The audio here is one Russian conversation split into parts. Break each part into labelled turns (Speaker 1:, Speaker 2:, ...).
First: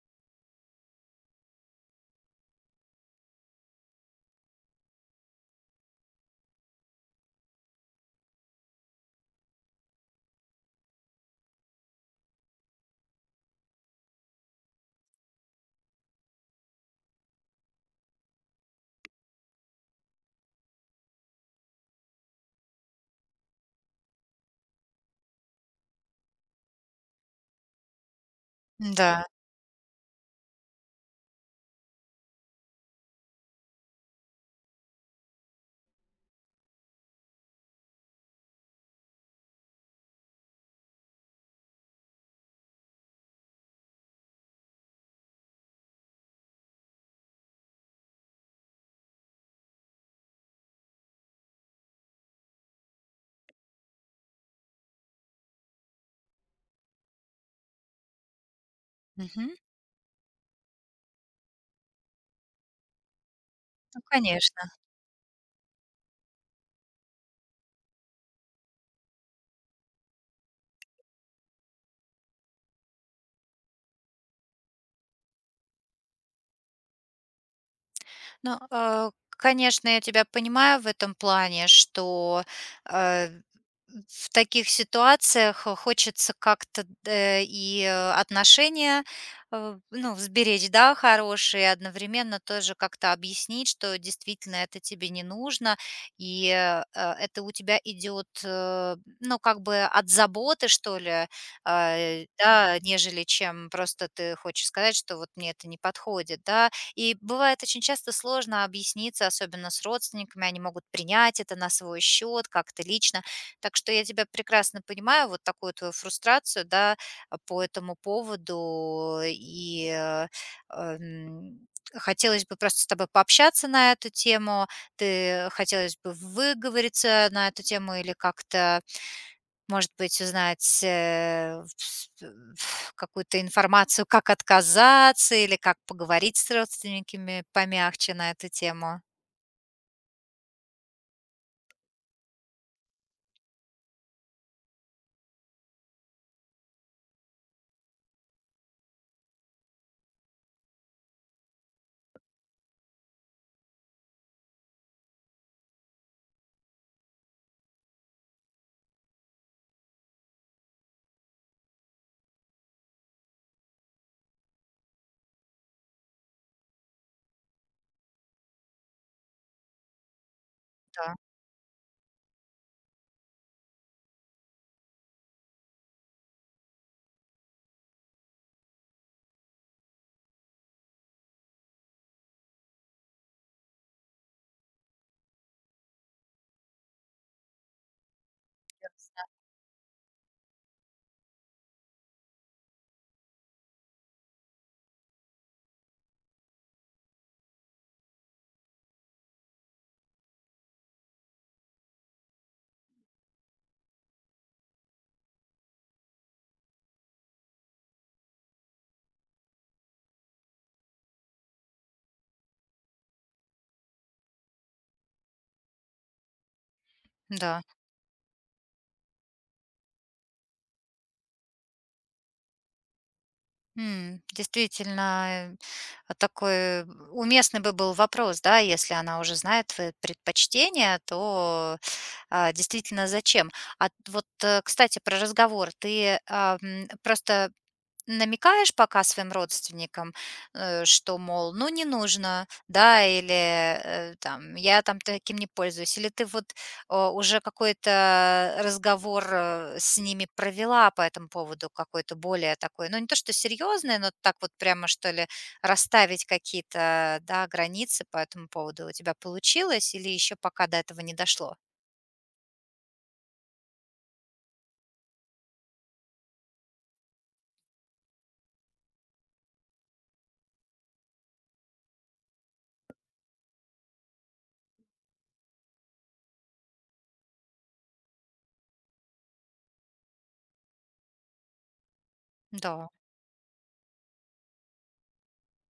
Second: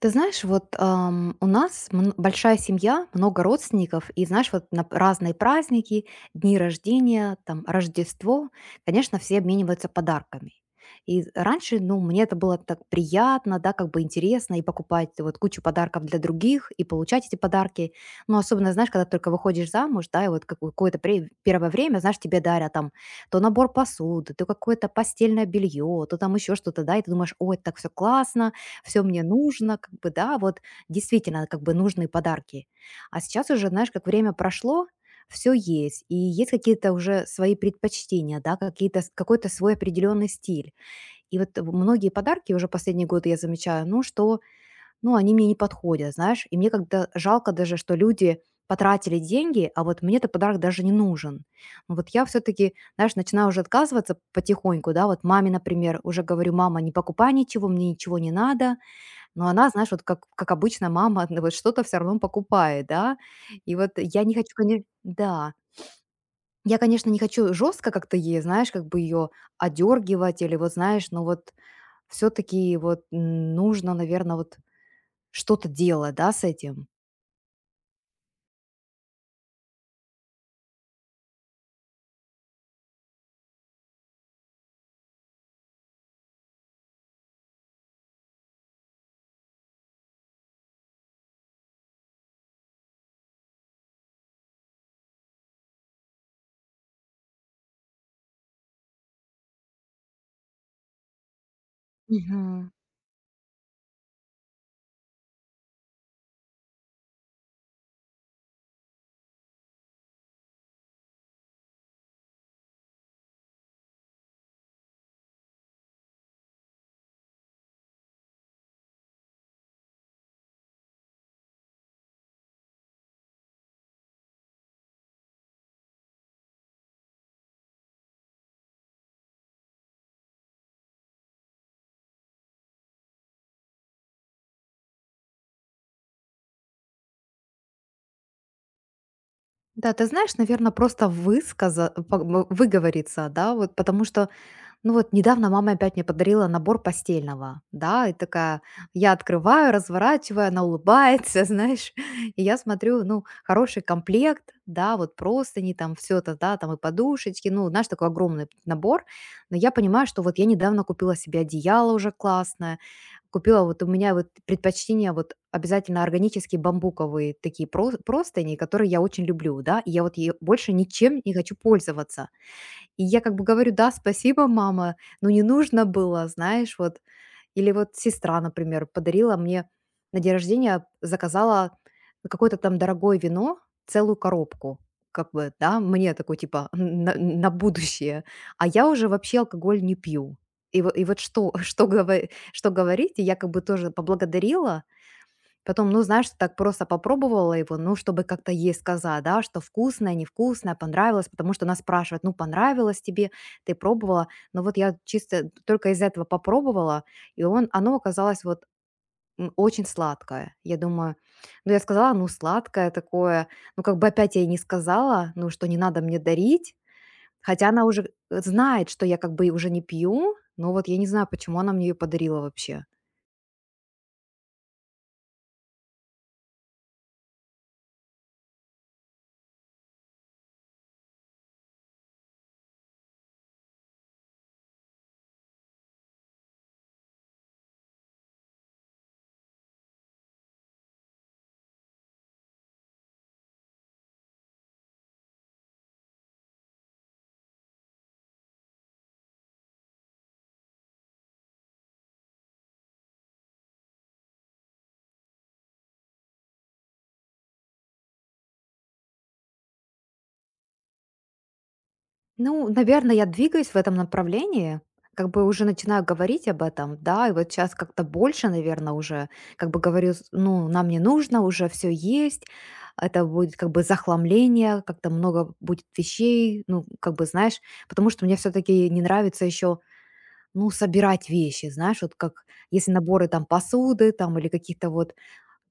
Speaker 1: Ты знаешь, вот у нас большая семья, много родственников, и знаешь, вот на разные праздники, дни рождения, там Рождество, конечно, все обмениваются подарками. И раньше, ну, мне это было так приятно, да, как бы интересно, и покупать вот кучу подарков для других, и получать эти подарки. Ну, особенно, знаешь, когда только выходишь замуж, да, и вот какое-то первое время, знаешь, тебе дарят там то набор посуды, то какое-то постельное белье, то там еще что-то, да, и ты думаешь, ой, так все классно, все мне
Speaker 2: да
Speaker 1: нужно, как бы, да, вот действительно, как бы нужные подарки. А сейчас уже, знаешь, как время прошло, все есть, и есть какие-то уже свои предпочтения, да, какие-то, какой-то свой определенный стиль. И вот многие подарки уже последние годы я замечаю, ну, что, ну, они мне не подходят, знаешь, и мне как-то жалко даже, что люди потратили деньги, а вот мне этот подарок даже не нужен. Ну, вот я все-таки, знаешь, начинаю уже отказываться потихоньку, да, вот маме, например, уже говорю, мама, не покупай ничего, мне ничего не надо, но
Speaker 2: мгм.
Speaker 1: она, знаешь, вот как обычно, мама, ну, вот что-то все равно покупает, да. И вот
Speaker 2: Ну,
Speaker 1: я не хочу,
Speaker 2: конечно.
Speaker 1: конечно, да. Я, конечно, не хочу жестко как-то ей, знаешь, как бы ее одергивать или вот, знаешь, но вот все таки вот нужно, наверное, вот что-то делать, да, с этим.
Speaker 2: Ну, конечно, я тебя понимаю в этом плане, что э, в таких ситуациях хочется как-то, и отношения, ну, сберечь, да, хорошие, одновременно тоже как-то объяснить, что действительно это тебе не нужно, и это у тебя идет, ну, как бы от заботы, что ли,
Speaker 1: Мгм.
Speaker 2: да, нежели чем просто ты хочешь сказать, что вот мне это не подходит, да, и бывает очень часто сложно объясниться, особенно с родственниками, они могут принять это на свой счет как-то лично. Так что я тебя прекрасно понимаю, вот такую твою фрустрацию, да, а, по этому поводу. И эм, хотелось бы просто с тобой пообщаться на эту тему, ты хотелось бы выговориться на эту тему, или как-то, может быть, узнать, какую-то информацию, как отказаться или как поговорить с родственниками помягче на эту тему.
Speaker 1: Да, ты знаешь, наверное, просто высказа по м выговориться, да, вот, потому что ну вот недавно мама опять мне подарила набор постельного, да, и такая, я открываю, разворачиваю, она улыбается, знаешь, и я смотрю, ну, хороший комплект, да, вот простыни, там все это, да, там и подушечки, ну, знаешь, такой огромный набор, но я понимаю, что вот я недавно купила себе одеяло уже классное, купила вот у меня вот предпочтение вот обязательно органические бамбуковые такие простыни, которые я очень люблю, да, и я вот ей больше
Speaker 2: Да,
Speaker 1: ничем не хочу пользоваться. И я как бы говорю: "Да, спасибо, мама, но не нужно было", знаешь, вот. Или вот сестра, например, подарила мне на день рождения, заказала какое-то там дорогое вино, целую коробку, как бы, да, мне такой типа на будущее. А я уже вообще алкоголь не пью. И вот что что говорить? И я как бы тоже поблагодарила, потом, ну, знаешь, так просто попробовала его, ну, чтобы как-то ей сказать, да, что вкусное, невкусное, понравилось, потому что она спрашивает, ну, понравилось тебе, ты пробовала. Но вот я чисто только из этого попробовала, и оно оказалось вот очень сладкое. Я думаю, ну, я сказала, ну, сладкое такое, ну, как бы опять я ей не сказала, ну, что не надо мне дарить,
Speaker 2: да.
Speaker 1: хотя она уже знает, что я как бы и уже не пью, но вот я не знаю, почему она мне ее подарила вообще.
Speaker 2: Действительно, а такой уместный бы был вопрос, да, если она уже знает твои предпочтения, то, а, действительно, зачем? А вот, кстати, про разговор. Ты, просто намекаешь пока своим родственникам, что, мол, ну, не нужно, да, или, там, я там таким не пользуюсь, или ты вот, а, уже какой-то разговор, с ними провела по этому поводу, какой-то более такой, ну, не то что серьезный, но так вот прямо, что ли, расставить какие-то, да, границы по этому поводу у тебя получилось или еще пока до этого не дошло?
Speaker 1: Ну, наверное, я двигаюсь в этом направлении, как бы уже начинаю говорить об этом, да, и вот сейчас как-то больше, наверное, уже как бы говорю, ну, нам не нужно, уже все есть, это будет как бы захламление, как-то много будет вещей, ну, как бы, знаешь, потому что мне все-таки не нравится еще, ну, собирать вещи, знаешь, вот как
Speaker 2: Да,
Speaker 1: если наборы там посуды там или каких-то вот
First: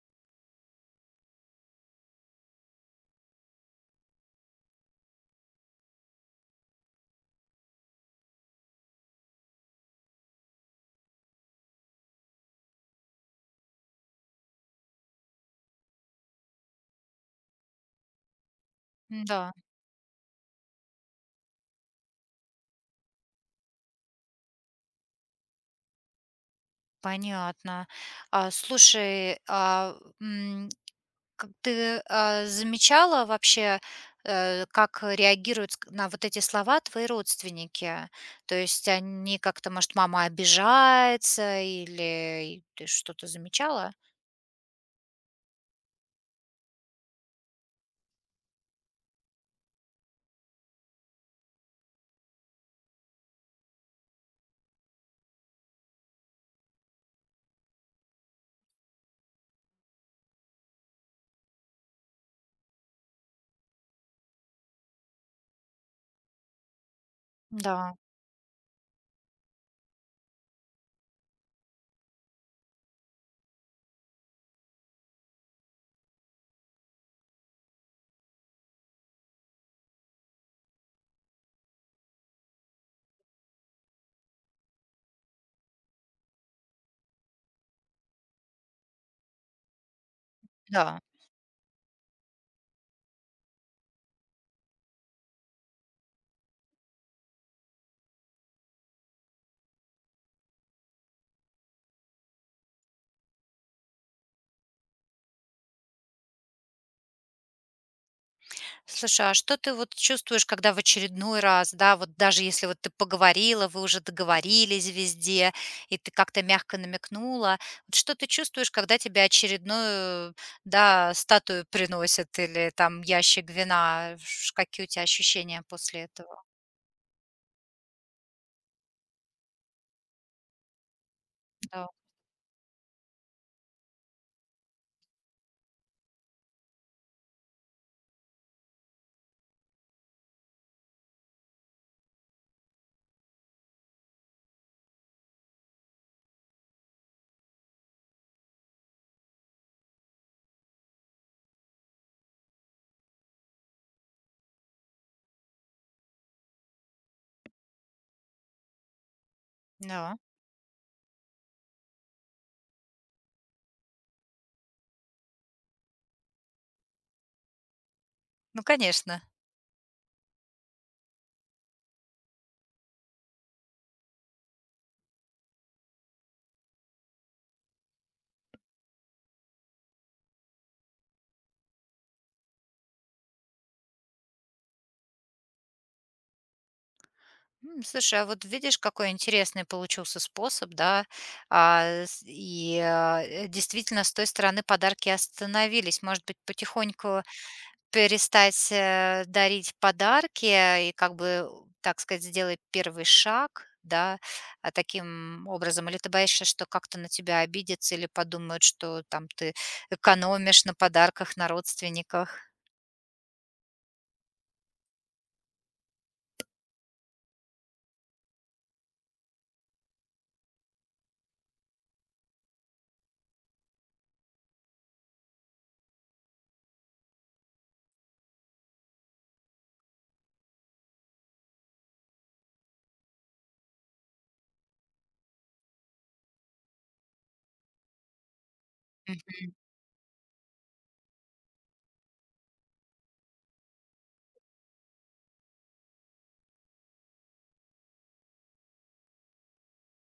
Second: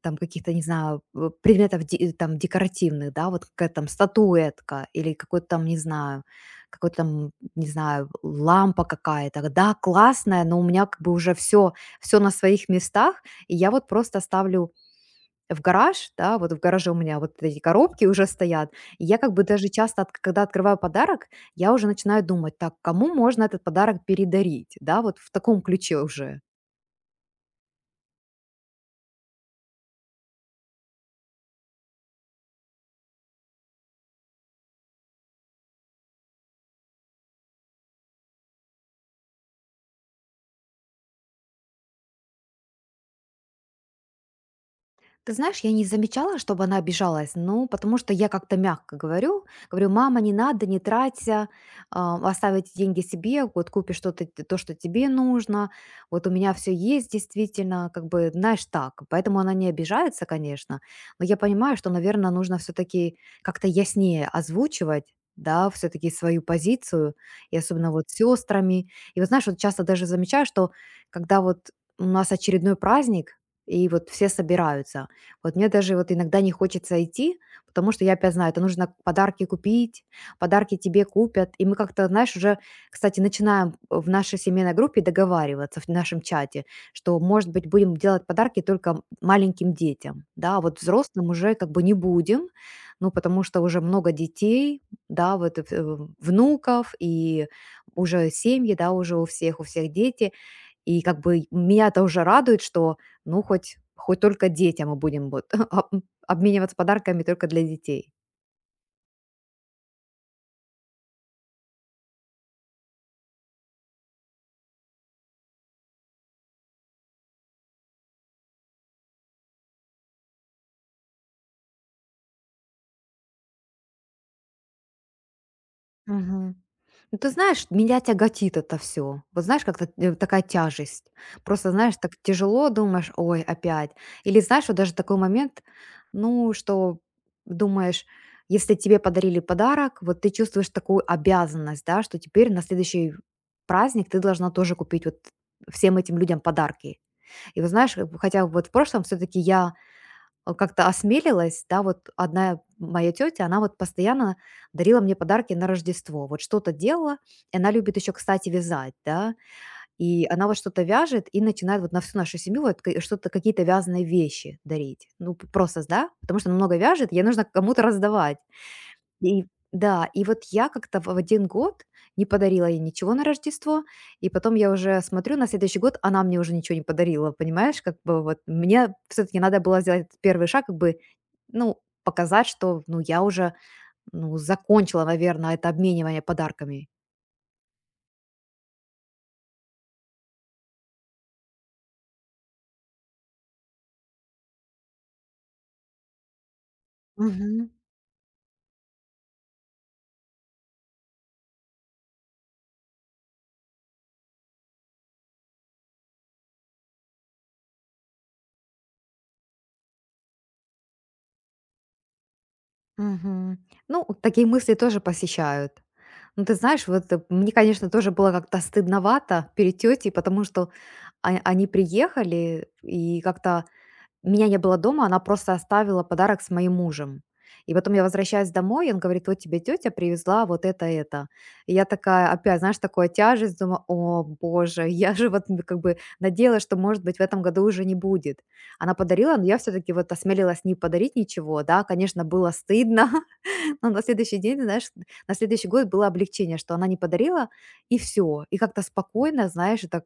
Speaker 1: там каких-то, не знаю, предметов там декоративных, да, вот какая-то там статуэтка или какой-то там, не знаю, какой-то там, не знаю, лампа какая-то. Да, классная, но у меня как бы уже все, все на своих местах, и я вот просто ставлю в гараж, да, вот в гараже у меня вот эти коробки уже стоят. И я как бы
Speaker 2: да,
Speaker 1: даже часто, от когда открываю подарок, я уже начинаю думать: "Так, кому можно этот подарок передарить?" Да, вот в таком ключе уже.
Speaker 2: понятно. А, слушай, а, как ты, а, замечала вообще, как реагируют, ск на вот эти слова твои родственники? То есть они как-то, может, мама обижается, или ты что-то замечала?
Speaker 1: Ты знаешь, я не замечала, чтобы она обижалась, ну, потому что я как-то мягко говорю, говорю, мама, не надо, не траться, а, оставить деньги себе, вот купи что-то, то, что тебе нужно, вот у меня все есть действительно, как бы, знаешь, так, поэтому она не обижается, конечно, но я понимаю, что, наверное, нужно все-таки как-то яснее озвучивать, да, все-таки свою позицию, и особенно
Speaker 2: Да,
Speaker 1: вот с сестрами. И вот знаешь, вот часто даже замечаю, что когда вот у нас очередной праздник, и вот все собираются, вот мне даже вот иногда не хочется идти, потому что я опять знаю, это нужно подарки купить, подарки тебе купят. И мы как-то, знаешь, уже, кстати, начинаем в нашей семейной группе договариваться в нашем чате, что, может быть, будем делать подарки только маленьким детям, да, а вот
Speaker 2: да.
Speaker 1: взрослым уже как бы не будем, ну, потому что уже много детей, да, вот внуков и уже семьи, да, уже у всех дети, и как бы меня это уже радует, что, ну, хоть только детям мы будем вот об обмениваться подарками только для детей.
Speaker 2: Слушай, а что ты вот чувствуешь, когда в очередной раз, да, вот даже если вот ты поговорила, вы уже договорились везде, и ты как-то мягко намекнула, вот что ты чувствуешь, когда тебе очередную, да, статую приносят или там ящик вина? Какие у тебя ощущения после этого?
Speaker 1: Мгм. Ну, ты знаешь, меня тяготит это все. Вот знаешь, как-то, такая тяжесть. Просто,
Speaker 2: Да,
Speaker 1: знаешь, так тяжело, думаешь: "Ой, опять". Или знаешь, вот даже такой момент, ну, что думаешь, если тебе подарили подарок, вот ты чувствуешь такую обязанность, да, что теперь на следующий праздник ты должна тоже купить вот всем этим людям подарки. И вот знаешь, как бы, хотя вот в прошлом все-таки я как-то осмелилась, да, вот одна моя тетя, она вот постоянно дарила мне подарки на Рождество, вот что-то делала, и она любит еще, кстати, вязать, да,
Speaker 2: да.
Speaker 1: и она вот что-то вяжет и начинает вот на всю нашу семью вот что-то, какие-то вязаные вещи дарить, ну, просто, да, потому что она много вяжет, ей нужно кому-то раздавать,
Speaker 2: Ну, конечно.
Speaker 1: и да, и вот я как-то в один год не подарила ей ничего на Рождество, и потом я уже смотрю, на следующий год она мне уже ничего не подарила, понимаешь? Как бы вот мне все таки надо было сделать этот 1 шаг, как бы, ну, показать, что, ну, я уже, ну, закончила, наверное, это обменивание подарками.
Speaker 2: Слушай, а вот видишь, какой интересный получился способ, да, а, и а, действительно с той стороны подарки остановились. Может быть, потихоньку
Speaker 1: Мгм,
Speaker 2: перестать, дарить подарки и как бы, так сказать, сделать первый шаг, да, а, таким образом? Или ты боишься, что как-то на тебя обидятся или подумают, что там ты экономишь на подарках, на родственниках?
Speaker 1: мгм. Ну, вот такие мысли тоже посещают. Ну, ты знаешь, вот, мне, конечно, тоже было как-то стыдновато перед тетей, потому что а они приехали и как-то меня не было дома, она просто оставила подарок с моим мужем. И потом я возвращаюсь домой, и он говорит, вот тебе тетя привезла вот это, это. И я такая, опять, знаешь, такая тяжесть, думаю, о боже, я же вот ну, как бы надеялась, что, может быть, в этом году уже не будет. Она
Speaker 2: Мгм.
Speaker 1: подарила, но я все-таки вот осмелилась не подарить ничего, да, конечно, было стыдно, но на следующий день, знаешь, на следующий год было облегчение, что она не подарила, и все. И как-то спокойно, знаешь, и так,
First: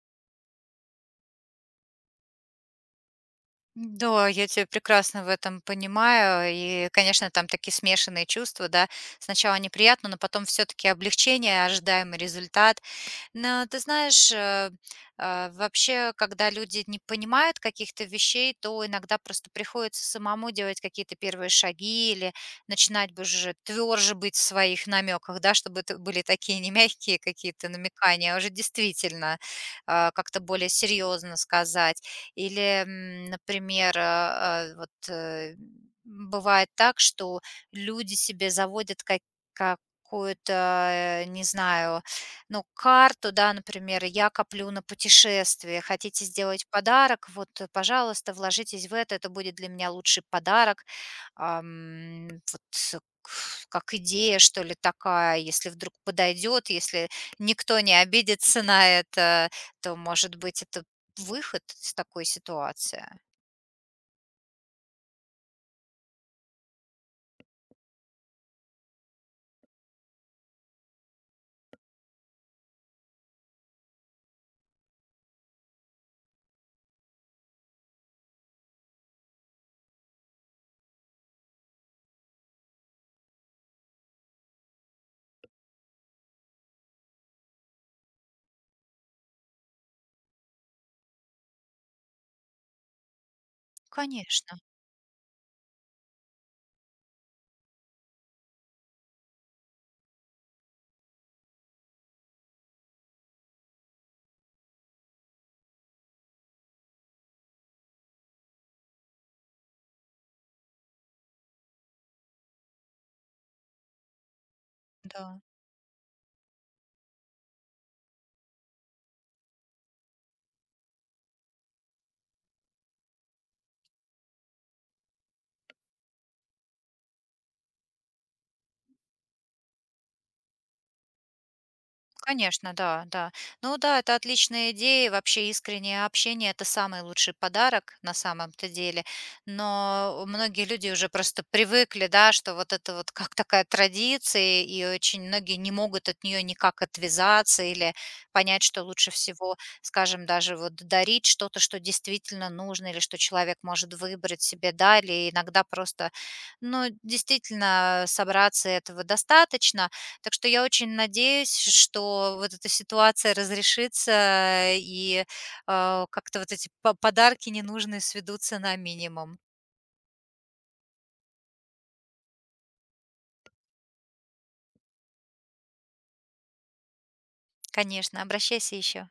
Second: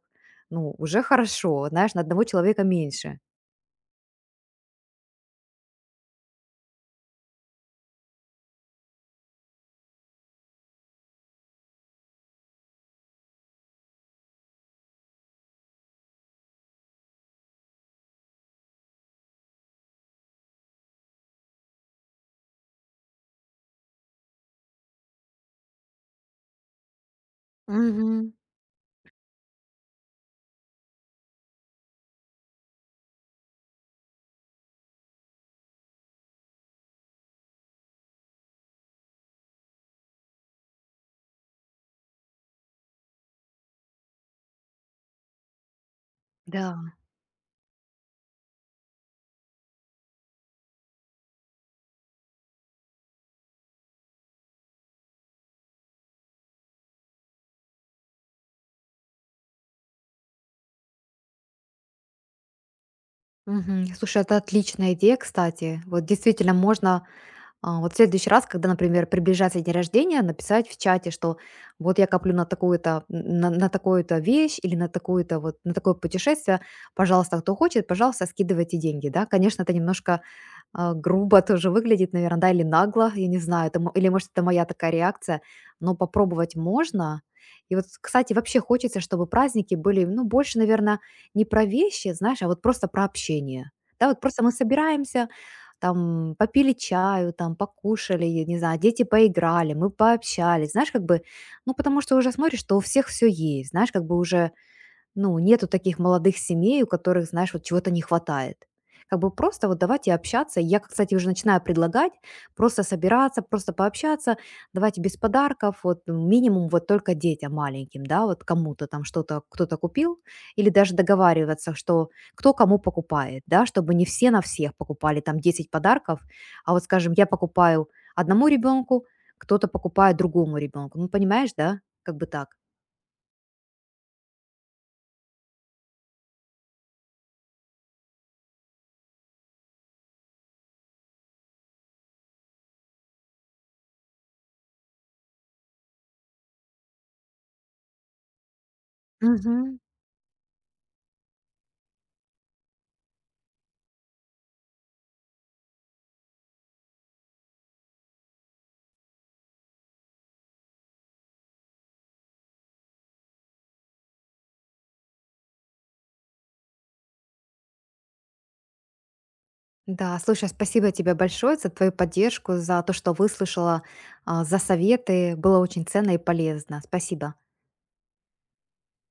Speaker 1: ну, уже хорошо, знаешь, на одного человека меньше.
Speaker 2: Да, я тебя прекрасно в этом понимаю. И, конечно, там такие смешанные чувства, да. Сначала неприятно, но потом все-таки облегчение, ожидаемый результат. Но ты знаешь, вообще, когда люди не понимают каких-то вещей, то иногда просто приходится самому делать какие-то первые шаги, или начинать бы уже тверже быть в своих намеках, да, чтобы это были такие не мягкие какие-то намекания, а уже действительно, а, как-то более серьезно сказать. Или, например, а, вот бывает так, что люди себе заводят как какую-то, не знаю, ну, карту, да, например, я коплю на путешествие, хотите сделать
Speaker 1: Да.
Speaker 2: подарок, вот, пожалуйста, вложитесь в это будет для меня лучший подарок. Вот, как идея, что ли, такая, если вдруг подойдет, если никто не обидится на это, то, может быть, это выход из такой ситуации.
Speaker 1: Мгм. Слушай, это отличная идея, кстати. Вот действительно можно вот в следующий раз, когда, например, приближается день рождения, написать в чате, что вот я коплю на такую-то на такую-то вещь или на такую-то вот на такое путешествие, пожалуйста, кто хочет, пожалуйста, скидывайте деньги, да. Конечно, это немножко грубо тоже выглядит, наверное, да, или нагло, я не знаю, это, или, может, это моя такая реакция, но попробовать можно. И вот, кстати, вообще хочется, чтобы праздники были, ну, больше, наверное, не про вещи, знаешь, а вот просто про общение. Да, вот просто мы
Speaker 2: Конечно,
Speaker 1: собираемся, там, попили чаю, там, покушали, я не знаю, дети поиграли, мы пообщались, знаешь, как бы, ну, потому что уже смотришь, что у всех все есть, знаешь, как бы уже ну, нету таких молодых семей, у которых, знаешь, вот чего-то не хватает. Как бы просто вот давайте общаться. Я, кстати, уже начинаю предлагать просто собираться, просто пообщаться, давайте без
Speaker 2: да.
Speaker 1: подарков, вот ну, минимум вот только детям маленьким, да, вот кому-то там что-то кто-то купил, или даже договариваться, что кто кому покупает, да, чтобы не все на всех покупали там 10 подарков, а вот, скажем, я покупаю одному ребенку, кто-то покупает другому ребенку. Ну, понимаешь, да, как бы так.
Speaker 2: Конечно, да, да. Ну да, это отличная идея. Вообще искреннее общение– это самый лучший подарок на самом-то деле. Но многие люди уже просто привыкли, да, что вот это вот как такая традиция, и очень многие не могут от нее никак отвязаться или понять, что лучше всего,
Speaker 1: Мгм.
Speaker 2: скажем, даже вот дарить что-то, что действительно нужно или что человек может выбрать себе, да, или иногда просто, ну, действительно собраться этого достаточно, так что я очень надеюсь, что вот эта ситуация разрешится и, а, как-то вот эти па подарки ненужные сведутся на минимум.
Speaker 1: Да, слушай, спасибо тебе большое за твою поддержку, за то, что выслушала, за советы. Было очень ценно и полезно. Спасибо.
Speaker 2: Конечно, обращайся еще.